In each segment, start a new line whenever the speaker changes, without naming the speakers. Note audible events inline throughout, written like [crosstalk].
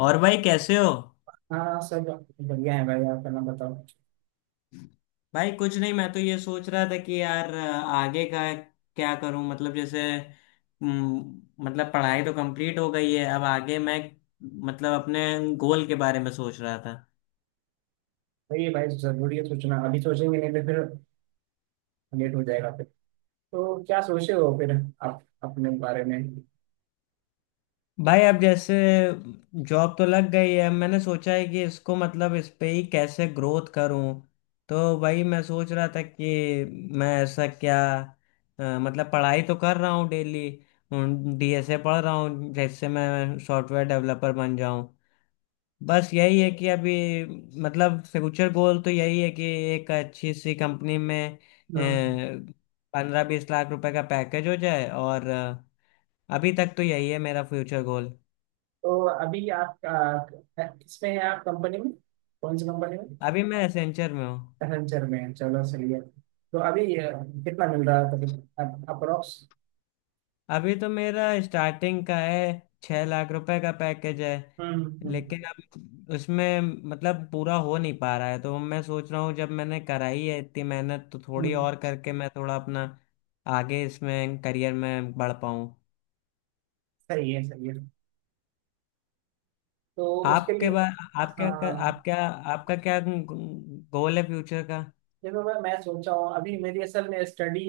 और भाई कैसे हो?
हाँ, सब बढ़िया है भाई। आप अपना बताओ।
भाई कुछ नहीं, मैं तो ये सोच रहा था कि यार आगे का क्या करूं। मतलब जैसे मतलब पढ़ाई तो कंप्लीट हो गई है। अब आगे मैं मतलब अपने गोल के बारे में सोच रहा था।
वही है भाई, जरूरी है सोचना। अभी सोचेंगे नहीं तो फिर लेट हो जाएगा। फिर तो क्या सोचे हो फिर आप अपने बारे में?
भाई अब जैसे जॉब तो लग गई है। मैंने सोचा है कि इसको मतलब इस पे ही कैसे ग्रोथ करूं। तो भाई मैं सोच रहा था कि मैं ऐसा क्या मतलब पढ़ाई तो कर रहा हूँ डेली। डीएसए पढ़ रहा हूँ, जैसे मैं सॉफ्टवेयर डेवलपर बन जाऊं। बस यही है कि अभी मतलब फ्यूचर गोल तो यही है कि एक अच्छी सी कंपनी में
हम्म।
15-20 लाख रुपए का पैकेज हो जाए और अभी तक तो यही है मेरा फ्यूचर गोल।
तो अभी आप किसमें है, आप कंपनी में? कौन सी कंपनी में?
अभी मैं एसेंचर में हूँ।
पैसेंजर में हैं। चलो सही है। तो अभी कितना मिल रहा है अप्रोक्स?
अभी तो मेरा स्टार्टिंग का है, 6 लाख रुपए का पैकेज है।
हम्म
लेकिन
हम्म
अब उसमें मतलब पूरा हो नहीं पा रहा है, तो मैं सोच रहा हूँ जब मैंने कराई है इतनी मेहनत तो थोड़ी
हम्म,
और करके मैं थोड़ा अपना आगे इसमें करियर में बढ़ पाऊँ।
सही है, सही है। तो उसके
आपके
लिए
बार
हाँ,
आप क्या आपका क्या गोल है फ्यूचर का?
देखो मैं सोचा हूँ अभी मेरी असल में स्टडी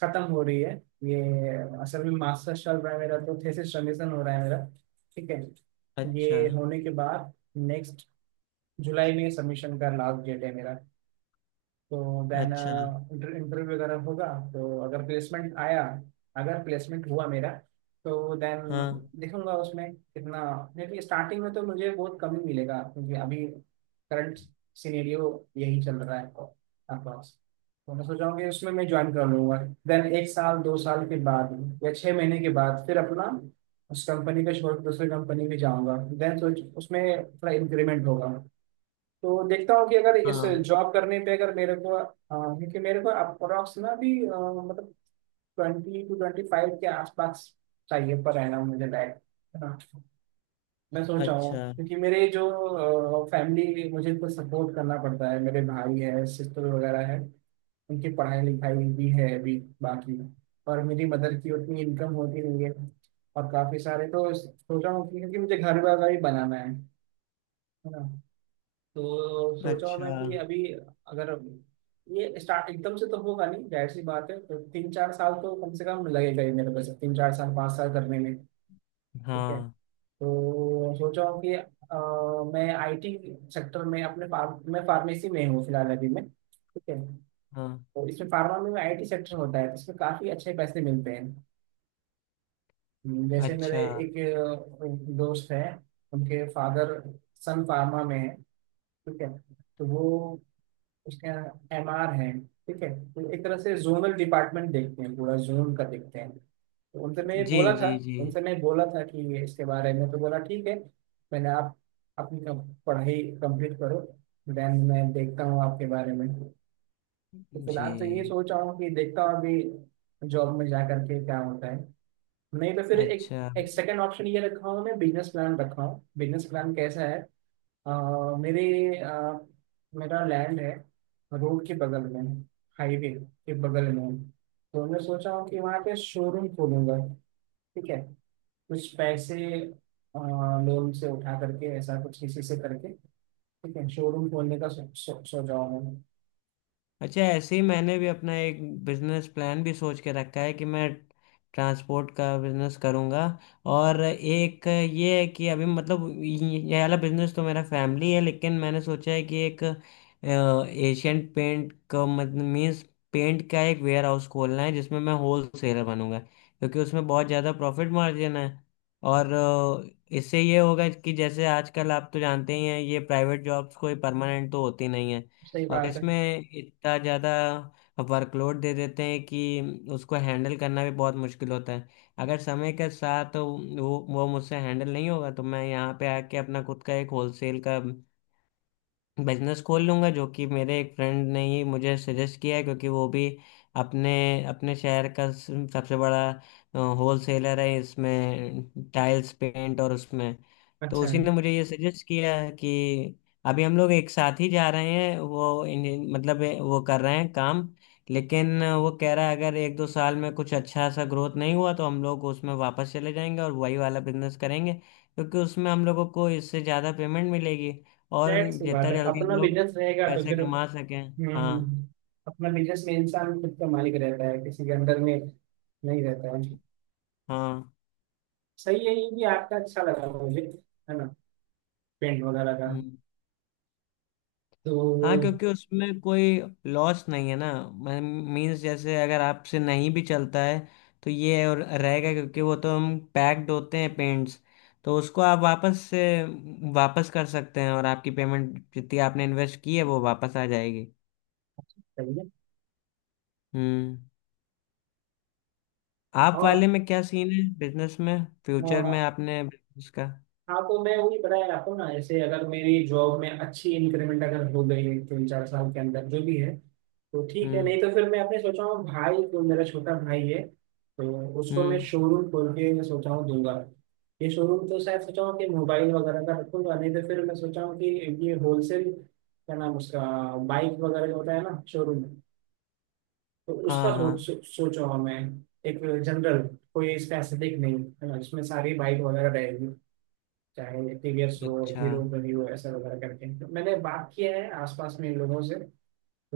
खत्म हो रही है। ये असल में मास्टर्स चल रहा है मेरा, तो थेसिस सबमिशन हो रहा है मेरा। ठीक है।
अच्छा।
ये होने के बाद नेक्स्ट जुलाई में सबमिशन का लास्ट डेट है मेरा। तो देन
अच्छा।
इंटरव्यू वगैरह होगा। तो अगर प्लेसमेंट आया, अगर प्लेसमेंट हुआ मेरा तो देन
हाँ,
देखूंगा उसमें कितना, क्योंकि स्टार्टिंग में तो मुझे बहुत कम ही मिलेगा, क्योंकि अभी करंट सिनेरियो यही चल रहा है अप्रॉक्स। तो मैं सोचा हूं कि उसमें मैं ज्वाइन कर लूंगा। देन एक साल दो साल के बाद या 6 महीने के बाद फिर अपना उस कंपनी को छोड़ के दूसरी कंपनी में जाऊंगा। देन सोच उसमें थोड़ा इंक्रीमेंट होगा। तो देखता हूँ कि अगर इस
हाँ।
जॉब करने पे अगर मेरे को क्योंकि मेरे को अप्रोक्स ना भी मतलब 22-25 के आसपास चाहिए पर रहना मुझे, लाइक हाँ, मैं सोच रहा हूँ,
अच्छा।
क्योंकि मेरे जो फैमिली, मुझे इनको सपोर्ट करना पड़ता है। मेरे भाई है, सिस्टर वगैरह है। उनकी पढ़ाई लिखाई भी है अभी बाकी। और मेरी मदर की उतनी इनकम होती नहीं है और काफी सारे, तो सोच रहा हूँ कि- क्योंकि मुझे घर वगैरह भी बनाना है ना। तो सोचा हुआ
अच्छा।
मैं कि अभी अगर ये स्टार्ट एकदम से तो होगा नहीं, जाहिर सी बात है। तो तीन चार साल तो कम से कम लगेगा ही मेरे पास, 3-4 साल 5 साल करने में। ठीक है।
हाँ,
तो सोचा हूँ कि मैं आईटी सेक्टर में अपने फार्म, मैं फार्मेसी में हूँ फिलहाल अभी मैं, ठीक है।
हाँ।
तो इसमें फार्मा में आईटी सेक्टर होता है, तो इसमें काफ़ी अच्छे पैसे मिलते हैं। जैसे मेरे
अच्छा।
एक दोस्त है। उनके फादर सन फार्मा में है, ठीक है। तो वो उसके यहाँ MR है। ठीक है, तो एक तरह से जोनल डिपार्टमेंट देखते हैं, पूरा जोन का देखते हैं। तो उनसे मैं ये
जी,
बोला था,
जी। जी,
उनसे मैं बोला था कि ये इसके बारे में, तो बोला ठीक है। मैंने आप अपनी पढ़ाई कंप्लीट करो, देन मैं देखता हूँ आपके बारे में। तो फिलहाल तो ये
जी।
सोच रहा हूँ कि देखता हूँ अभी जॉब में जा करके क्या होता है। नहीं तो फिर एक
अच्छा।
एक सेकेंड ऑप्शन ये रखा हूँ मैं, बिजनेस प्लान रखा हूँ। बिजनेस प्लान कैसा है, अ, मेरे अ, मेरा लैंड है रोड के बगल में, हाईवे के बगल में। तो मैं सोचा हूँ कि वहाँ पे शोरूम खोलूंगा, ठीक है। कुछ पैसे लोन से उठा करके, ऐसा कुछ किसी से करके, ठीक है, शोरूम खोलने का सोचा हूँ मैंने।
अच्छा, ऐसे ही मैंने भी अपना एक बिजनेस प्लान भी सोच के रखा है कि मैं ट्रांसपोर्ट का बिजनेस करूंगा। और एक ये है कि अभी मतलब ये वाला बिजनेस तो मेरा फैमिली है, लेकिन मैंने सोचा है कि एक एशियन पेंट का मतलब मीन्स पेंट का एक वेयर हाउस खोलना है, जिसमें मैं होल सेलर बनूंगा क्योंकि उसमें बहुत ज़्यादा प्रॉफिट मार्जिन है। और इससे ये होगा कि जैसे आजकल आप तो जानते ही हैं, ये प्राइवेट जॉब्स कोई परमानेंट तो होती नहीं है।
सही
और
बात है।
इसमें इतना ज़्यादा वर्कलोड दे देते हैं कि उसको हैंडल करना भी बहुत मुश्किल होता है। अगर समय के साथ वो मुझसे हैंडल नहीं होगा, तो मैं यहाँ पे आके अपना खुद का एक होलसेल का बिजनेस खोल लूंगा, जो कि मेरे एक फ्रेंड ने ही मुझे सजेस्ट किया है, क्योंकि वो भी अपने अपने शहर का सबसे बड़ा होल सेलर है इसमें, टाइल्स पेंट और उसमें। तो
अच्छा।
उसी ने मुझे ये सजेस्ट किया है कि अभी हम लोग एक साथ ही जा रहे हैं, वो मतलब वो कर रहे हैं काम। लेकिन वो कह रहा है अगर 1-2 साल में कुछ अच्छा सा ग्रोथ नहीं हुआ तो हम लोग उसमें वापस चले जाएंगे और वही वाला बिजनेस करेंगे, क्योंकि उसमें हम लोगों को इससे ज़्यादा पेमेंट मिलेगी। और
जाहिर सी
जितना
बात है
जल्दी हम
अपना
लोग
बिजनेस रहेगा तो
पैसे
फिर
कमा सकें।
हम्म। हम्म।
हाँ,
हम्म, अपना बिजनेस में इंसान खुद का मालिक रहता है, किसी के अंदर में नहीं रहता है।
हाँ।
सही है, ये भी आपका अच्छा लगा मुझे, है ना, पेंट वगैरह का।
हम्म।
तो वो
हाँ, क्योंकि उसमें कोई लॉस नहीं है ना। मीन्स जैसे अगर आपसे नहीं भी चलता है तो ये और रहेगा, क्योंकि वो तो हम पैक्ड होते हैं पेंट्स। तो उसको आप वापस से वापस कर सकते हैं और आपकी पेमेंट जितनी आपने इन्वेस्ट की है वो वापस आ जाएगी।
सही है।
हम्म। आप
और
वाले में क्या सीन है बिजनेस में,
अ,
फ्यूचर में आपने बिजनेस का?
हाँ तो मैं वही बताया आपको ना, ऐसे अगर मेरी जॉब में अच्छी इंक्रीमेंट अगर हो गई है तीन चार साल के अंदर जो भी है, तो ठीक है।
हम्म,
नहीं तो फिर मैं अपने सोचा हूँ, भाई जो मेरा छोटा भाई है, तो उसको मैं
हम्म।
शोरूम खोल के मैं सोचा हूँ दूंगा। ये शोरूम तो शायद सोचा हूँ कि मोबाइल वगैरह का रखूंगा, नहीं तो फिर मैं सोचा हूँ कि ये होलसेल, क्या नाम उसका, बाइक वगैरह जो होता है ना शोरूम, तो उसका
हाँ,
सोच
हाँ।
सोच- सोचा हुआ मैं, एक जनरल, कोई इसका एस्थेटिक नहीं, है ना, जिसमें सारी बाइक वगैरह रहेगी, चाहे टीवीएस हो,
अच्छा।
हीरो, हीरो ऐसा वगैरह करके। तो मैंने बात किया है आसपास में इन लोगों से, तो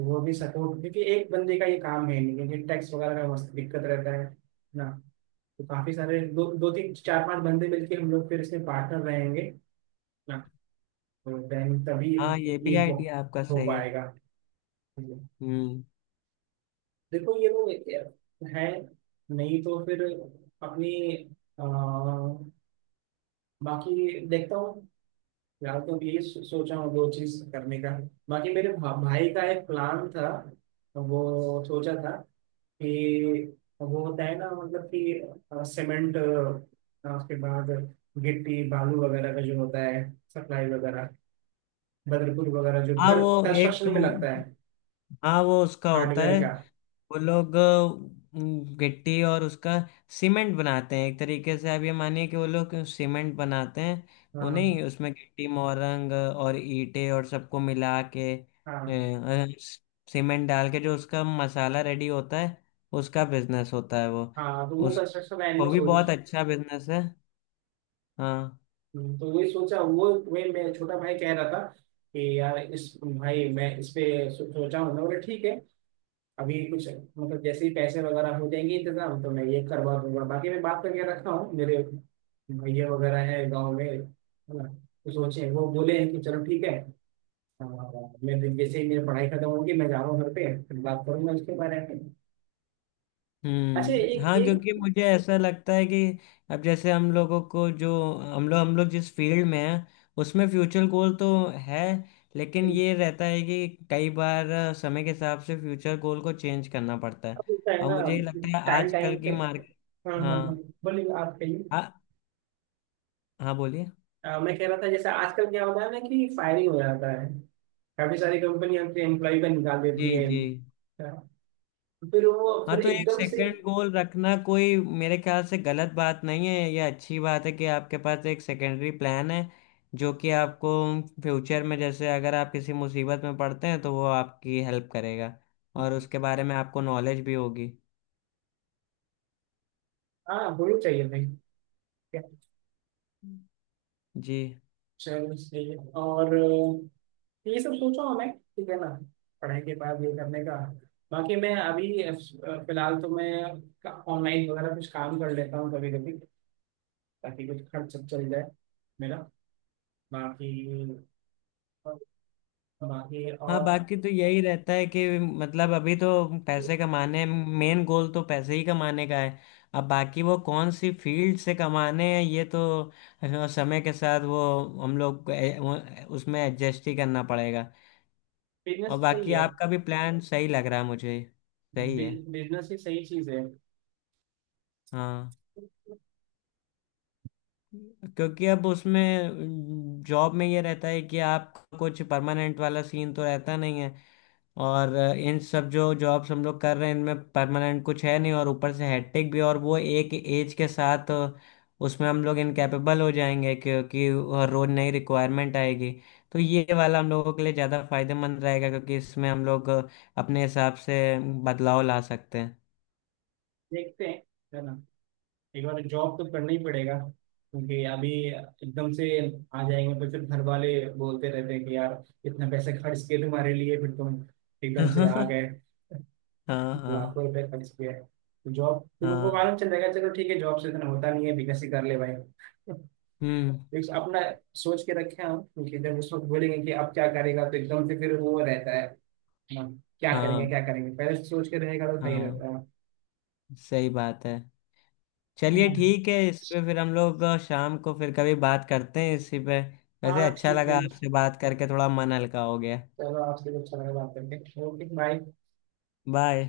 वो भी सपोर्ट, क्योंकि एक बंदे का ये काम है नहीं, क्योंकि टैक्स वगैरह का मस्त दिक्कत रहता है ना। तो काफी सारे 2-2 3 4 5 बंदे मिलके हम लोग फिर इसमें पार्टनर रहेंगे ना, तो then तभी
हाँ, ये भी
ये
आइडिया आपका
हो
सही है।
पाएगा।
हम्म।
देखो ये लोग एक- हैं। नहीं तो फिर अपनी आ, बाकी देखता हूँ यार। तो ये सोचा हूँ दो चीज करने का। बाकी मेरे भाई का एक प्लान था। वो सोचा था कि वो होता है ना मतलब कि सीमेंट, उसके बाद गिट्टी बालू वगैरह का जो होता है सप्लाई वगैरह, बदरपुर वगैरह जो
हाँ,
घर
वो एक।
कंस्ट्रक्शन में लगता है,
हाँ, वो उसका होता
हार्डवेयर
है।
का।
वो लोग गिट्टी और उसका सीमेंट बनाते हैं, एक तरीके से आप ये मानिए कि वो लोग सीमेंट बनाते हैं। वो
हाँ
नहीं, उसमें गिट्टी मोरंग और ईंटें और सबको मिला के
हाँ
सीमेंट डाल के जो उसका मसाला रेडी होता है, उसका बिजनेस होता है वो।
हाँ, तो वो
उस
कंस्ट्रक्शन लाइन
वो
में
भी
सोच।
बहुत अच्छा बिजनेस है। हाँ।
तो वही सोचा, वो वही मैं छोटा भाई कह रहा था कि यार इस, भाई मैं इस पे सोचा हूँ। मैं बोला ठीक है, अभी कुछ मतलब जैसे ही पैसे वगैरह हो जाएंगे इंतजाम, तो मैं ये करवा दूंगा। बाकी मैं बात करके रखा हूँ, मेरे भैया वगैरह है, गाँव में है ना, तो सोचे वो बोले हैं कि चलो ठीक है। हाँ, जैसे ही मेरी पढ़ाई खत्म होगी मैं जा रहा हूँ घर पे, फिर बात करूंगा उसके बारे में। अच्छा,
हम्म।
एक
हाँ, क्योंकि
एक।
मुझे ऐसा लगता है कि अब जैसे हम लोगों को जो हम लोग जिस फील्ड में हैं उसमें फ्यूचर गोल तो है, लेकिन ये रहता है कि कई बार समय के हिसाब से फ्यूचर गोल को चेंज करना पड़ता
अब
है।
होता है
और
ना,
मुझे ये लगता है
टाइम टाइम
आजकल
पे।
की मार्केट।
हाँ हाँ हाँ,
हाँ,
बोलिए आप, कहिए।
हाँ, हाँ। बोलिए।
मैं कह रहा था जैसे आजकल क्या होता है ना कि फायरिंग हो जाता है, काफी सारी कंपनी अपने एम्प्लॉय का निकाल देती
जी,
है।
जी।
हाँ, फिर वो
हाँ,
फिर
तो एक
एकदम से।
सेकंड गोल रखना कोई मेरे ख्याल से गलत बात नहीं है। यह अच्छी बात है कि आपके पास एक सेकेंडरी प्लान है, जो कि आपको फ्यूचर में जैसे अगर आप किसी मुसीबत में पड़ते हैं तो वो आपकी हेल्प करेगा, और उसके बारे में आपको नॉलेज भी होगी।
हाँ, होनी चाहिए भाई। क्या-
जी।
चलो सही है। और ये सब सोचा हमें, ठीक है ना, पढ़ाई के बाद ये करने का। बाकी मैं अभी फिलहाल तो मैं ऑनलाइन वगैरह कुछ काम कर लेता हूँ कभी कभी, ताकि कुछ खर्च सब चल जाए मेरा। बाकी, बाकी
हाँ,
और,
बाकी तो यही रहता है कि मतलब अभी तो पैसे कमाने, मेन गोल तो पैसे ही कमाने का है। अब बाकी वो कौन सी फील्ड से कमाने हैं ये तो समय के साथ वो हम लोग को उसमें एडजस्ट ही करना पड़ेगा। और
बिजनेस सही
बाकी
है,
आपका भी प्लान सही लग रहा है मुझे। सही है।
बिजनेस ही सही चीज है।
हाँ, क्योंकि अब उसमें जॉब में ये रहता है कि आप कुछ परमानेंट वाला सीन तो रहता नहीं है। और इन सब जो जॉब्स हम लोग कर रहे हैं इनमें परमानेंट कुछ है नहीं, और ऊपर से हैट्रिक भी, और वो एक एज के साथ उसमें हम लोग इनकैपेबल हो जाएंगे, क्योंकि रोज नई रिक्वायरमेंट आएगी। तो ये वाला हम लोगों के लिए ज़्यादा फायदेमंद रहेगा, क्योंकि इसमें हम लोग अपने हिसाब से बदलाव ला सकते हैं।
देखते हैं, है ना, एक बार जॉब तो करना ही पड़ेगा, क्योंकि अभी एकदम से आ जाएंगे तो फिर घर वाले बोलते रहते हैं कि यार इतना पैसे खर्च किए तुम्हारे लिए, फिर तुम एकदम से आ
[laughs]
गए,
हाँ, हाँ,
लाखों रुपए खर्च किए। तो जॉब फिर उनको
हाँ।
मालूम चल जाएगा, चलो ठीक है जॉब से इतना होता नहीं है, बिजनेस ही कर ले भाई।
हम्म।
एक अपना सोच के रखे हम, क्योंकि जब उस वक्त बोलेंगे कि अब क्या करेगा, तो एकदम से फिर वो रहता है, हाँ, क्या करेंगे
हाँ,
क्या करेंगे। पहले से सोच के रहेगा तो सही
हाँ,
रहता है।
सही बात है। चलिए,
हाँ
ठीक है, इस पे फिर हम लोग शाम को फिर कभी बात करते हैं इसी पे। वैसे
हाँ
अच्छा
ठीक
लगा
है,
आपसे बात करके, थोड़ा मन हल्का हो गया।
चलो आपसे कुछ समय बात करके, ओके बाय।
बाय।